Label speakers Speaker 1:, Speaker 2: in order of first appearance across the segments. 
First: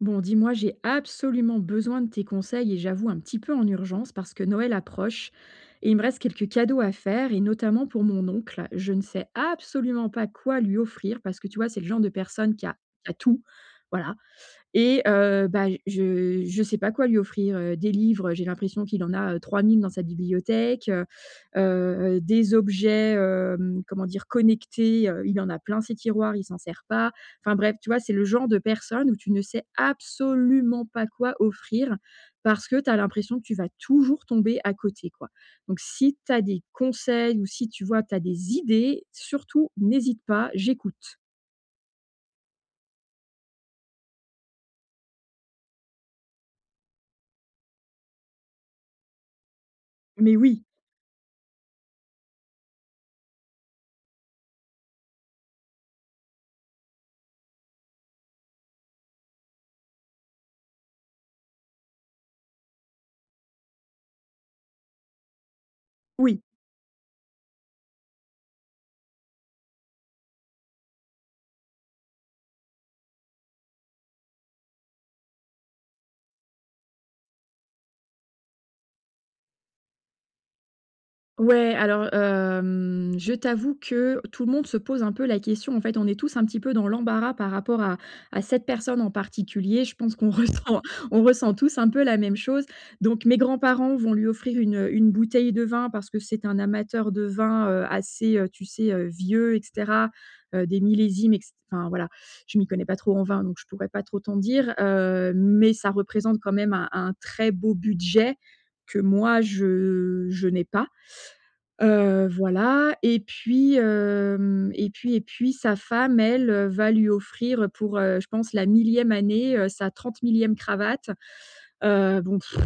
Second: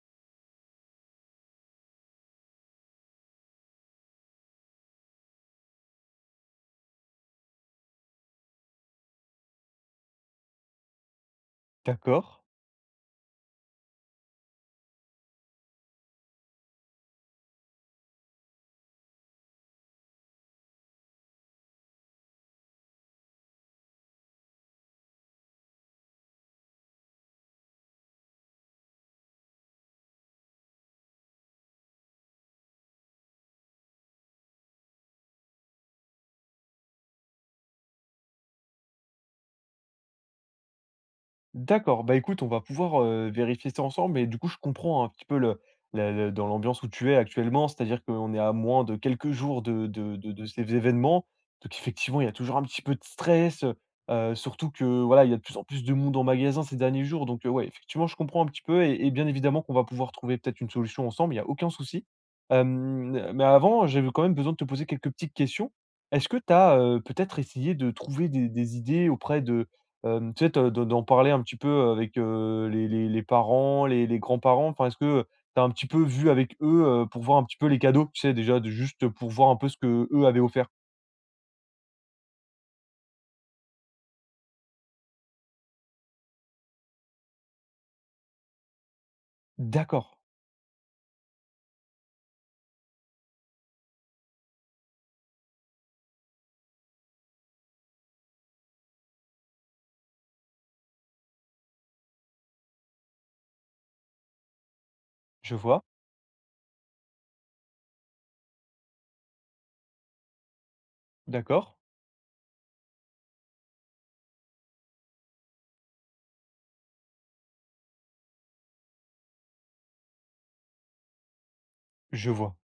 Speaker 1: Bon, dis-moi, j'ai absolument besoin de tes conseils et j'avoue un petit peu en urgence parce que Noël approche et il me reste quelques cadeaux à faire et notamment pour mon oncle. Je ne sais absolument pas quoi lui offrir parce que tu vois, c'est le genre de
Speaker 2: D'accord,
Speaker 1: personne qui a tout. Voilà. Et je sais pas quoi lui offrir, des livres, j'ai l'impression qu'il en a, 3 000 dans sa bibliothèque, des objets, comment dire? Connectés, il en a plein ses tiroirs, il s'en sert pas. Enfin bref, tu vois? C'est le genre de personne où tu ne sais absolument pas quoi offrir parce que tu as l'impression que tu vas toujours tomber à côté, quoi. Donc si tu as des conseils ou si tu vois, tu as des idées, surtout n'hésite pas, j'écoute.
Speaker 2: d'accord. Bah, écoute, on va pouvoir, vérifier ça ensemble et du coup, je comprends un petit peu le dans l'ambiance où tu es actuellement, c'est-à-dire qu'on est à moins de quelques jours de de de
Speaker 1: Mais
Speaker 2: de
Speaker 1: oui,
Speaker 2: ces événements. Donc effectivement, il y a toujours un petit peu de stress, surtout que, voilà, il y a de plus en plus de monde en magasin ces derniers jours. Donc, ouais, effectivement, je comprends un petit peu et bien évidemment qu'on va pouvoir trouver peut-être une solution ensemble, il y a aucun souci. Mais avant, j'avais quand même besoin de te poser quelques petites questions. Est-ce que
Speaker 1: oui.
Speaker 2: tu as peut-être essayé de trouver des idées auprès de tu sais, te de d'en parler un petit peu avec, les les parents, les grands-parents? Enfin, est-ce que tu as un petit peu vu avec eux, pour voir un petit peu les cadeaux? Tu sais, déjà, de juste pour voir un peu ce que eux avaient offert.
Speaker 1: Ouais, alors, je t'avoue que tout le monde se pose un peu la question. En fait, on est tous un petit peu dans l'embarras par rapport à cette personne en particulier. Je
Speaker 2: D'accord,
Speaker 1: pense qu'on ressent on ressent tous un peu la même chose. Donc mes grands-parents vont lui offrir une bouteille de vin parce que c'est un amateur de vin, assez, tu sais, vieux et cetera, des millésimes et cét enfin voilà, je m'y connais pas trop en vin, donc je pourrais pas trop t'en dire,
Speaker 2: je
Speaker 1: mais
Speaker 2: vois,
Speaker 1: ça représente quand même un très beau budget que moi je n'ai pas.
Speaker 2: d'accord,
Speaker 1: Voilà et puis, hem et puis sa femme, elle, va lui offrir pour, je pense la millième année, sa 30 millième cravate.
Speaker 2: je
Speaker 1: Bon,
Speaker 2: vois.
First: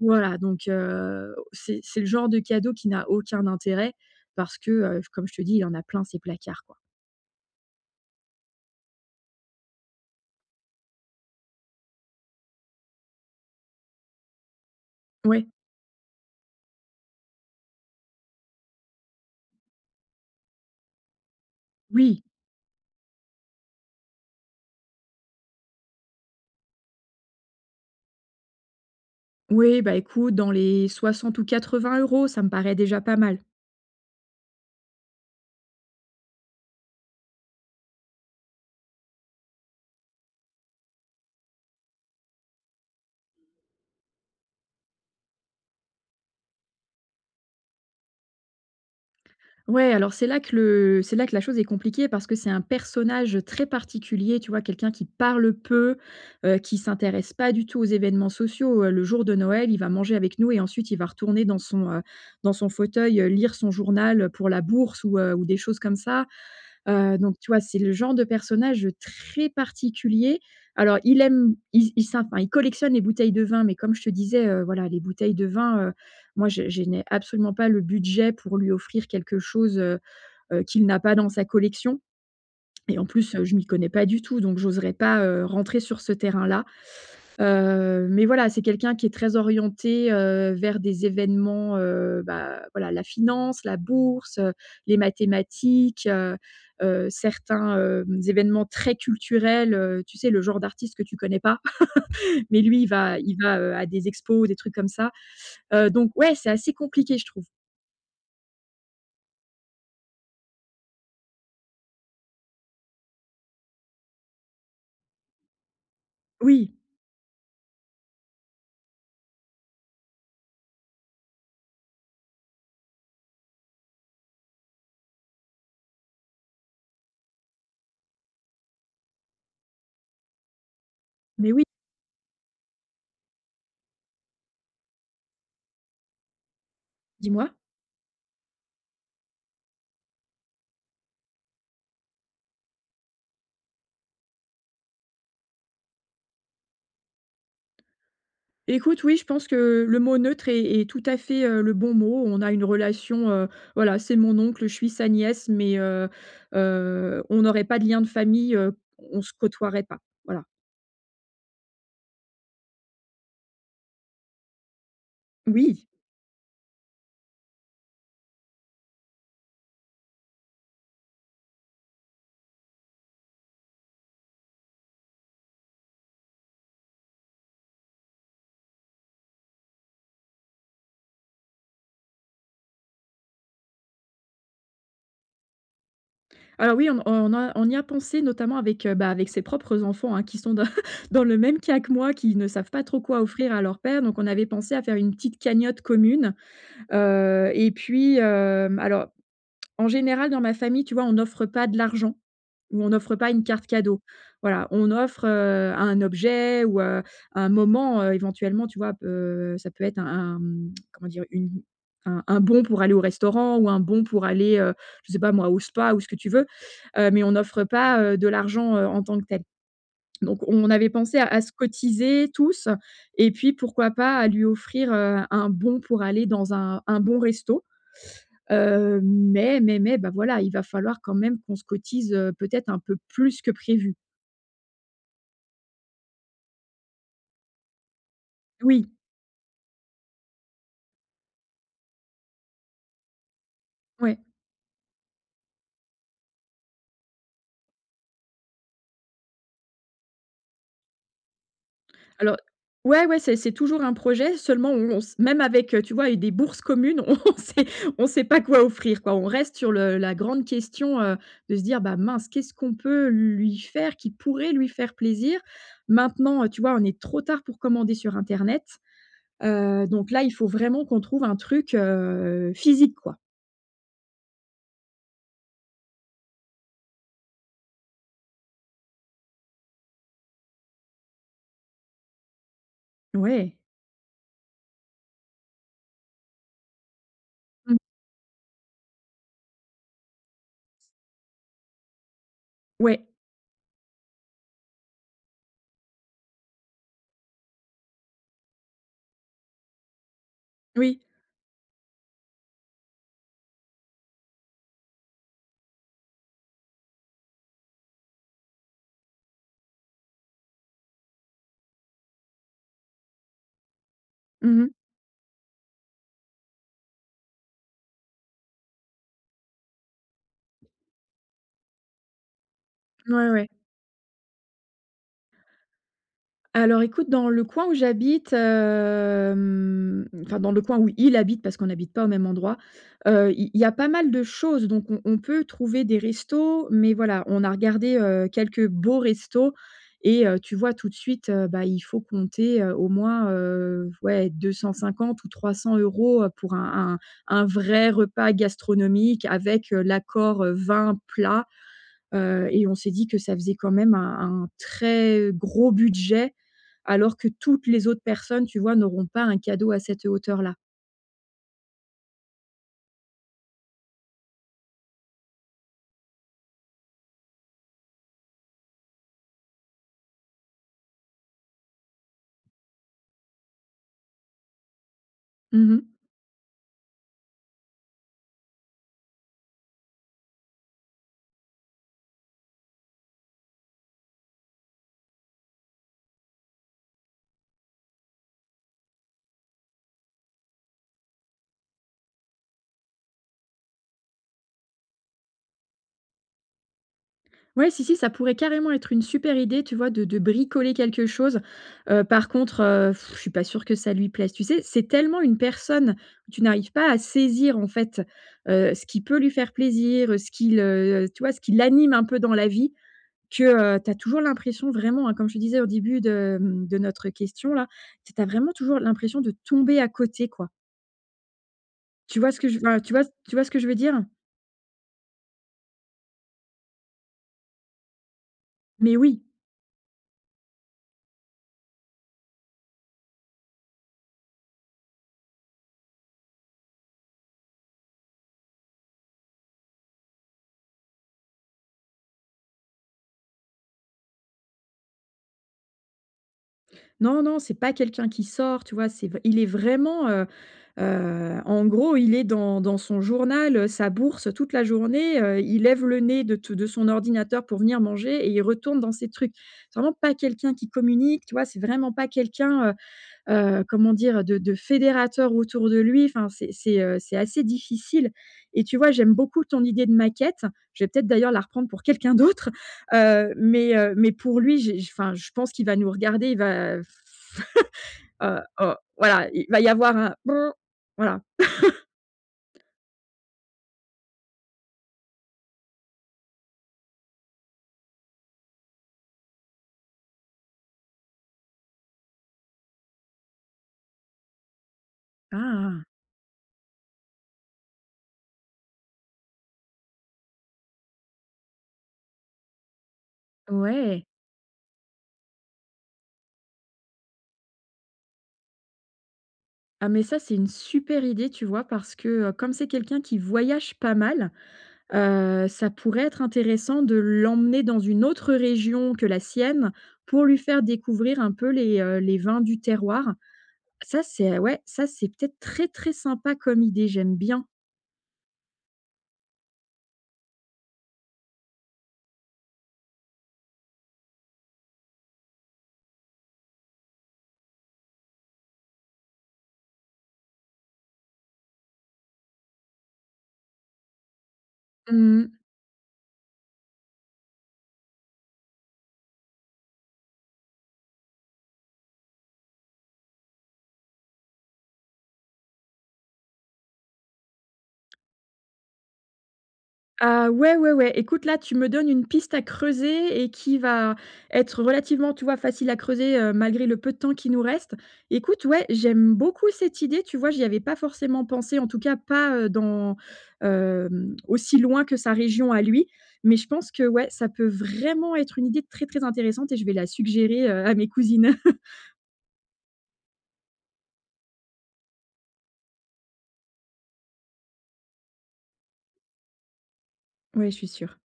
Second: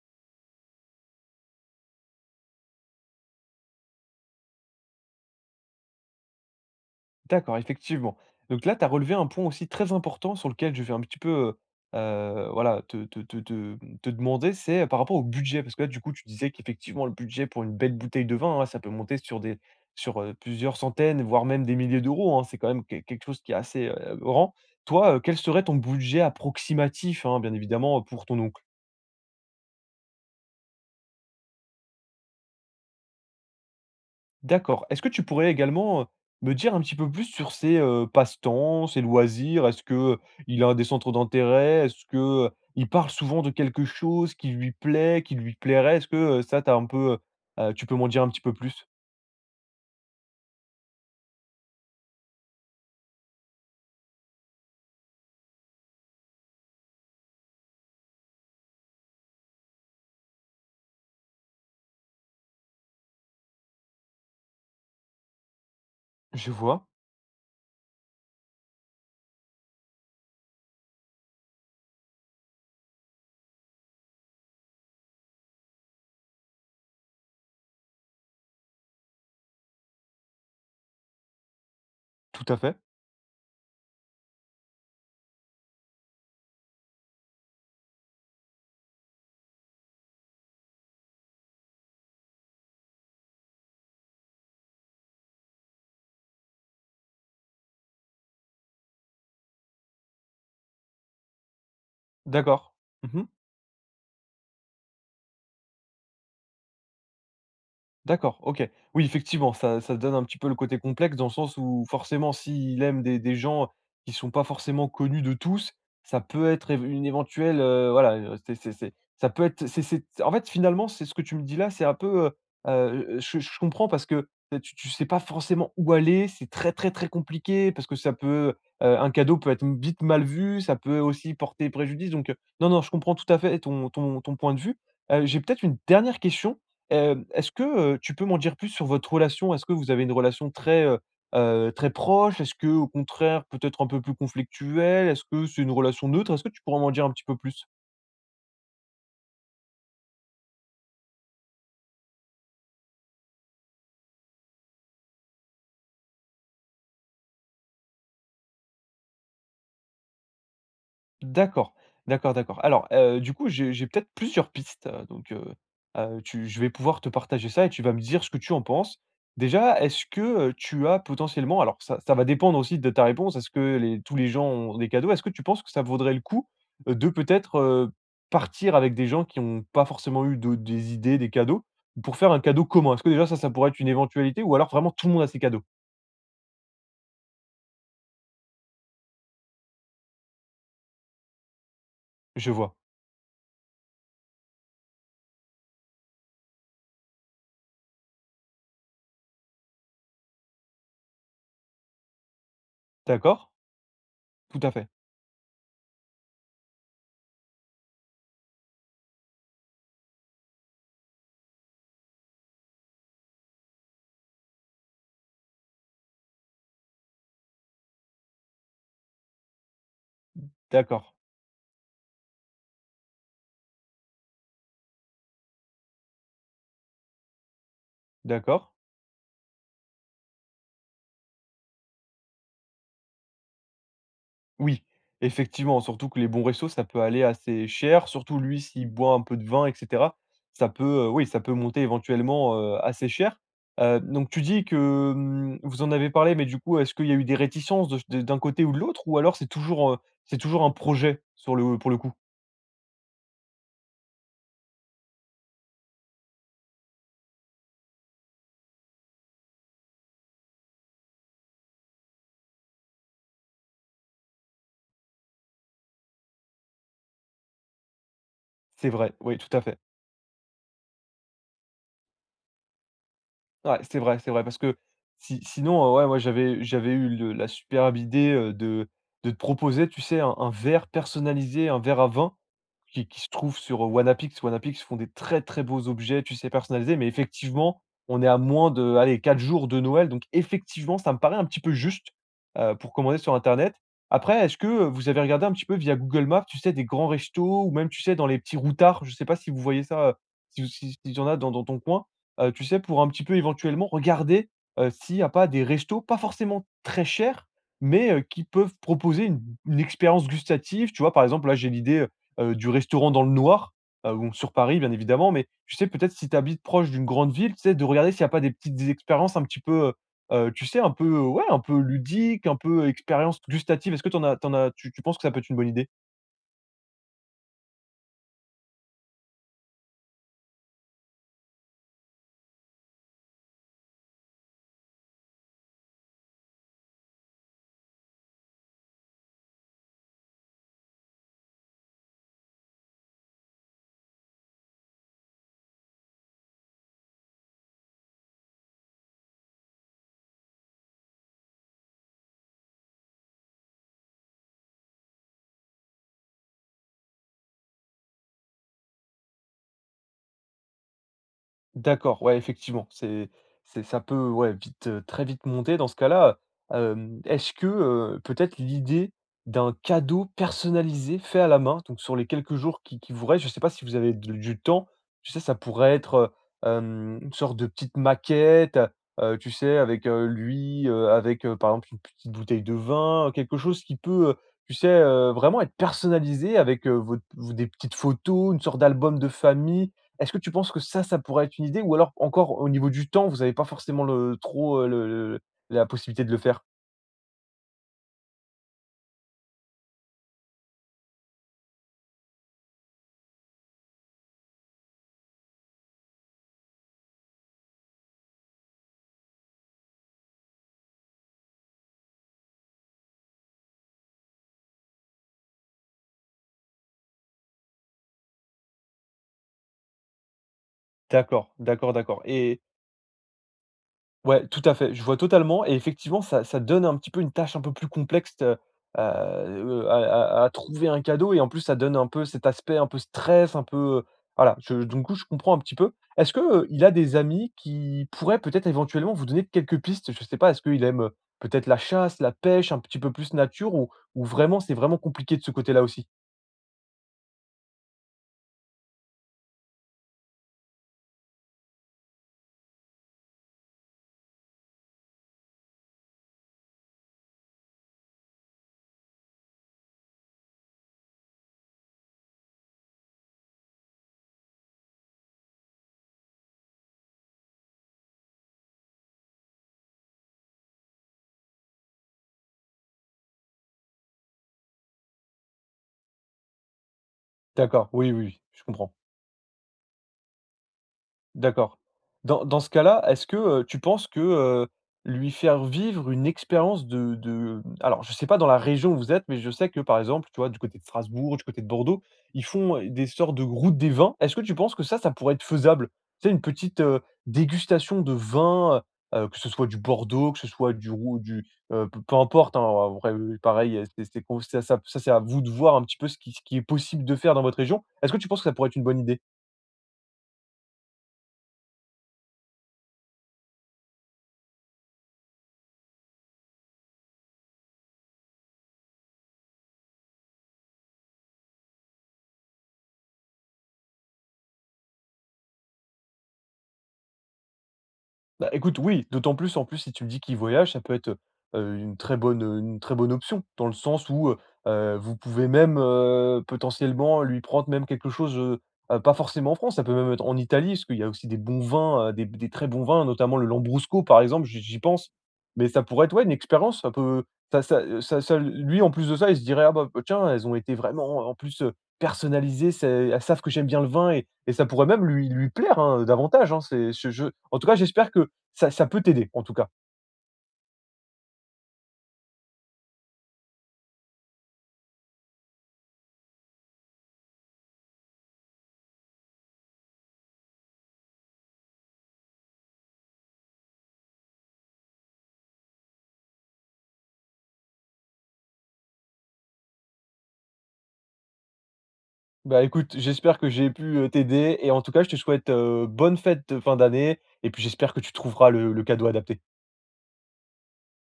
Speaker 1: voilà, donc c'est le genre de cadeau qui n'a aucun intérêt parce que, comme je te dis, il en a plein ses placards, quoi.
Speaker 2: D'accord, effectivement. Donc là, tu as relevé un point aussi très important sur lequel je vais un petit peu, heu voilà, te demander, c'est par rapport au
Speaker 1: Ouais,
Speaker 2: budget. Parce que là, du coup, tu disais qu'effectivement, le budget pour une belle bouteille de vin, hein, ça peut monter sur des sur, plusieurs centaines, voire même des milliers
Speaker 1: oui,
Speaker 2: d'euros, hein. C'est quand même qu quelque chose qui est assez, grand. Toi, quel serait ton budget approximatif, hein, bien évidemment, pour ton oncle?
Speaker 1: oui, bah, écoute, dans les 60 ou 80 euros, ça me paraît déjà pas mal.
Speaker 2: D'accord. Est-ce que tu pourrais également, me dire un petit peu plus sur ses, passe-temps, ses loisirs? Est-ce que il a des centres d'intérêt? Est-ce que il parle souvent de quelque chose qui lui plaît, qui lui plairait? Est-ce que, ça t'as un peu, tu peux m'en dire un petit peu plus?
Speaker 1: Ouais, alors c'est là que la chose est compliquée parce que c'est un personnage très particulier, tu vois? Quelqu'un qui parle peu, qui s'intéresse pas du tout aux événements sociaux. Le jour de Noël, il va manger avec nous et ensuite il va retourner dans son fauteuil, lire son journal, pour la bourse ou des choses comme ça.
Speaker 2: Je vois,
Speaker 1: Donc tu vois, c'est le genre de personnage, très particulier. Alors il aime il s'in enfin, il collectionne les bouteilles de vin, mais comme je te disais, voilà, les bouteilles de vin, moi je n'ai absolument pas le budget pour lui offrir quelque chose, qu'il n'a pas dans sa collection.
Speaker 2: tout à fait.
Speaker 1: Et en plus, je m'y connais pas du tout, donc j'oserais pas, rentrer sur ce terrain-là. Mais voilà, c'est quelqu'un qui est très orienté, vers des événements, bah, voilà, la finance, la bourse, les mathématiques, certains, événements très culturels, tu sais, le genre d'artiste que tu connais pas, mais
Speaker 2: D'accord.
Speaker 1: lui, il va
Speaker 2: Mmh.
Speaker 1: il va, heu, à des expos, des trucs comme ça. Donc ouais, c'est assez compliqué, je trouve.
Speaker 2: D'accord, OK. Oui, effectivement, ça donne un petit peu le côté complexe, dans le sens où forcément s'il aime des gens qui sont pas forcément connus de tous, ça peut être
Speaker 1: Oui,
Speaker 2: év une éventuelle, voilà, c'est ça peut être c'est en fait, finalement, c'est ce que tu me dis là, c'est un peu, je comprends. Parce que, tu sais pas forcément où aller, c'est très, très, très compliqué. Parce que ça peut, un cadeau peut être vite mal vu, ça peut aussi
Speaker 1: mais oui,
Speaker 2: porter préjudice. Donc, non, non, je comprends tout à fait ton point de vue. J'ai peut-être une dernière question.
Speaker 1: dis-moi?
Speaker 2: Est-ce que, tu peux m'en dire plus sur votre relation? Est-ce que vous avez une relation très, très proche? Est-ce que au contraire, peut-être un peu plus conflictuelle? Est-ce que c'est une relation neutre? Est-ce que tu pourrais m'en dire un petit peu plus?
Speaker 1: Écoute, oui, je pense que le mot neutre est tout à fait, le bon mot. On a une relation, voilà, c'est mon oncle, je suis sa nièce, mais on n'aurait pas de lien de famille, on se côtoierait pas, voilà.
Speaker 2: D'accord, d'accord, d'accord. Alors, du coup, j'ai peut-être plusieurs pistes, donc,
Speaker 1: Oui.
Speaker 2: tu je vais pouvoir te partager ça et tu vas me dire ce que tu en penses. Déjà, est-ce que, tu as potentiellement, alors ça, va dépendre aussi de ta réponse, est-ce que les tous les gens ont des cadeaux? Est-ce que tu penses que ça vaudrait le coup, de peut-être, partir avec des gens qui n'ont pas forcément eu de des idées, des cadeaux, pour faire un cadeau commun? Est-ce que déjà ça pourrait être une éventualité? Ou alors vraiment tout le monde a ses cadeaux?
Speaker 1: Alors oui, on y a pensé notamment avec, bah, avec ses propres enfants, hein, qui sont dans dans le même cas que moi, qui ne
Speaker 2: Je
Speaker 1: savent
Speaker 2: vois.
Speaker 1: pas trop quoi offrir à leur père, donc on avait pensé à faire une petite cagnotte commune, et puis, alors, en général, dans ma famille, tu vois, on n'offre pas de l'argent ou on n'offre pas
Speaker 2: D'accord,
Speaker 1: une carte cadeau.
Speaker 2: tout
Speaker 1: Voilà,
Speaker 2: à fait.
Speaker 1: on offre, un objet ou, un moment, éventuellement, tu vois? Ça peut être un, comment dire? Une un bon pour aller au restaurant ou un bon pour aller, je sais pas moi, au spa ou ce que tu veux, mais on n'offre pas, de l'argent, en tant que tel. Donc on avait
Speaker 2: D'accord,
Speaker 1: pensé à se cotiser tous et puis pourquoi pas à lui offrir, un bon pour aller dans un bon resto.
Speaker 2: d'accord.
Speaker 1: Mais mais, bah, voilà, il va falloir quand même qu'on se cotise, peut-être un peu plus que prévu.
Speaker 2: Oui, effectivement, surtout que les bons restos, ça peut aller assez cher, surtout lui
Speaker 1: Oui,
Speaker 2: s'il boit un peu de vin et cetera. Ça peut, oui, ça peut monter éventuellement, assez cher.
Speaker 1: ouais.
Speaker 2: Donc tu dis que, vous en avez parlé, mais du coup, est-ce qu'il y a eu des réticences de d'un côté ou de l'autre? Ou alors c'est toujours un projet sur le pour le coup?
Speaker 1: Alors ouais, ouais, c'est toujours un projet, seulement on s même avec, tu vois, et des bourses communes, on sait pas quoi offrir, quoi. On reste sur le la grande question, de se dire: «Bah, mince, qu'est-ce qu'on peut lui faire qui pourrait lui faire plaisir?» Maintenant, tu vois, on est trop tard pour commander sur internet,
Speaker 2: C'est vrai, oui, tout à fait.
Speaker 1: donc là, il faut vraiment qu'on trouve un truc, physique, quoi.
Speaker 2: Ouais, c'est vrai, c'est vrai. Parce que si sinon, ouais, moi j'avais eu le la superbe idée, de te proposer, tu sais, un verre personnalisé, un verre à vin qui se trouve
Speaker 1: Ouais.
Speaker 2: sur, Wanapix. Wanapix font des très, très beaux objets, tu sais, personnalisés. Mais
Speaker 1: Mmh.
Speaker 2: effectivement, on est à moins de, allez, 4 jours de Noël, donc effectivement, ça me paraît un petit peu juste, pour
Speaker 1: Ouais.
Speaker 2: commander sur internet. Après, est-ce que vous avez regardé un petit peu via Google Maps, tu sais, des grands restos, ou même, tu sais, dans les petits routards? Je sais pas si vous voyez ça, si si
Speaker 1: Oui.
Speaker 2: s'il y en a dans ton coin? Tu sais, pour un petit peu éventuellement regarder, s'il n'y a pas des restos, pas forcément très chers, mais qui peuvent proposer une expérience gustative. Tu vois, par exemple, là, j'ai l'idée, du restaurant dans le noir, bon, sur
Speaker 1: Mmh mh.
Speaker 2: Paris, bien évidemment, mais tu sais, peut-être si tu habites proche d'une grande ville, tu sais, de regarder s'il n'y a pas des expériences un petit peu, tu sais, un peu, ouais, un peu ludiques, un peu
Speaker 1: Ouais,
Speaker 2: expérience
Speaker 1: ouais.
Speaker 2: gustative. Est-ce que tu en as tu en as tu tu penses que ça peut être une bonne idée?
Speaker 1: Alors écoute, dans le coin où j'habite, enfin dans le coin où il habite parce qu'on n'habite pas au même endroit, il y a pas mal de choses, donc on peut trouver des restos, mais voilà, on a regardé, quelques beaux restos et tu vois tout de suite, bah, il faut compter, au moins, ouais, 250 ou 300 € pour un vrai repas gastronomique avec, l'apport, vin, plat. Et on s'est dit que ça faisait quand même un très gros budget, alors que toutes les autres personnes, tu vois, n'auront pas un cadeau à cette hauteur-là.
Speaker 2: D'accord, ouais, effectivement, c'est ça peut, ouais, vite, très vite monter dans ce cas-là. Est-ce que, peut-être l'idée d'un cadeau personnalisé fait à la main, donc sur les quelques jours qui vous restent, je ne sais pas si vous avez du temps, tu sais, ça
Speaker 1: Mmh.
Speaker 2: pourrait être, une sorte de petite maquette, tu sais, avec, lui, avec, par exemple, une petite bouteille de vin, quelque chose qui peut, tu sais, vraiment être personnalisé avec, votre v des petites photos, une sorte d'album de famille. Est-ce que tu penses que ça pourrait être une idée? Ou alors encore au niveau du temps, vous n'avez pas forcément le trop, le la possibilité de le faire?
Speaker 1: Ouais, si, si, ça pourrait carrément être une super idée, tu vois, de bricoler quelque chose. Par contre, je suis pas sûre que ça lui plaise. Tu sais, c'est tellement une personne, tu n'arrives pas à saisir, en fait, ce qui peut lui faire plaisir, ce qui le tu vois, ce qui l'anime un peu dans la vie, que, tu as toujours l'impression vraiment, hein, comme je te disais au début de notre question là, tu as vraiment toujours l'impression de tomber à côté, quoi.
Speaker 2: D'accord, d'accord,
Speaker 1: Tu
Speaker 2: d'accord,
Speaker 1: vois ce que je enfin, tu vois ce que je veux dire?
Speaker 2: ouais, tout à fait. Je vois totalement. Et effectivement, ça donne un petit peu une tâche un peu plus complexe,
Speaker 1: Mais
Speaker 2: à,
Speaker 1: oui.
Speaker 2: à trouver un cadeau. Et en plus, ça donne un peu cet aspect un peu stress, un peu, voilà, je du coup, je comprends un petit peu. Est-ce que, il a des amis qui pourraient peut-être éventuellement vous donner quelques pistes? Je sais pas, est-ce qu'il aime, peut-être la chasse, la pêche, un petit peu plus nature? Ou vraiment c'est vraiment compliqué de ce côté-là aussi?
Speaker 1: Non, non, c'est pas quelqu'un qui sort, tu vois? C'est v Il est vraiment, en gros, il est dans son journal, sa bourse toute la journée, il lève le nez de son ordinateur pour venir manger et il retourne dans ses trucs. C'est vraiment pas quelqu'un qui communique, tu vois? C'est vraiment pas quelqu'un, comment dire? De fédérateur autour de lui. Enfin, c'est assez difficile, et tu vois, j'aime beaucoup ton idée de maquette. Je vais peut-être d'ailleurs la reprendre pour quelqu'un d'autre, mais pour lui, je pense qu'il va nous regarder,
Speaker 2: D'accord, oui, oui, oui, je
Speaker 1: oh,
Speaker 2: comprends.
Speaker 1: voilà, il va y avoir un Brrr. Voilà.
Speaker 2: D'accord. Dans ce cas-là, est-ce que, tu penses que, lui faire vivre une expérience de alors je ne sais pas dans la région où vous êtes, mais je sais que, par exemple, tu vois, du côté de Strasbourg, du côté de Bordeaux, ils font, des sortes de routes des vins. Est-ce que tu penses que ça pourrait être
Speaker 1: Ah!
Speaker 2: faisable? Tu sais, une petite, dégustation de vins, que ce soit du Bordeaux, que ce soit du, peu importe, hein, en vrai, pareil,
Speaker 1: Ouais.
Speaker 2: c'est con ça ça ça, c'est à vous de voir un petit peu ce qui est possible de faire dans votre région. Est-ce que tu penses que ça pourrait être une bonne idée?
Speaker 1: Ah, mais ça, c'est une super idée, tu vois? Parce que, comme c'est quelqu'un qui voyage pas mal. Ça pourrait être intéressant de l'emmener dans une autre région que la sienne pour lui faire découvrir un peu les vins du terroir. Ça, c'est peut-être très, très sympa comme idée, j'aime bien.
Speaker 2: Bah, écoute, oui, d'autant plus, en plus, si tu me dis qu'il voyage, ça peut être, une très bonne option. Dans le sens où, vous pouvez même, potentiellement lui prendre même quelque chose, pas forcément en France, ça peut même être en Italie, parce qu'il y a aussi des bons vins, des très bons vins, notamment le Lambrusco, par exemple, j'y pense.
Speaker 1: Mmh.
Speaker 2: Mais ça pourrait être, ouais, une expérience, ça peut ça ça, ça ça lui, en plus de ça, il se dirait: «Ah bah, tiens, elles ont été vraiment, en plus, personnalisées, c'est elles savent que j'aime bien le vin», et ça pourrait même lui plaire, hein, davantage, hein. C'est je En tout cas, j'espère que ça peut t'aider, en tout cas.
Speaker 1: Ah ouais, ouais, ouais. Écoute, là, tu me donnes une piste à creuser et qui va être relativement, tu vois, facile à creuser, malgré le peu de temps qui nous reste. Écoute, ouais, j'aime beaucoup cette idée, tu vois? J'y avais pas forcément pensé, en tout cas pas, dans, aussi loin que sa région à lui. Mais je pense que, ouais, ça peut vraiment être une idée très, très intéressante et je vais la suggérer, à mes cousines.
Speaker 2: Bah, écoute, j'espère que j'ai pu, t'aider, et en tout cas, je te souhaite, bonne fête de fin d'année et puis j'espère que tu trouveras le cadeau adapté.
Speaker 1: Ouais, je suis sûre.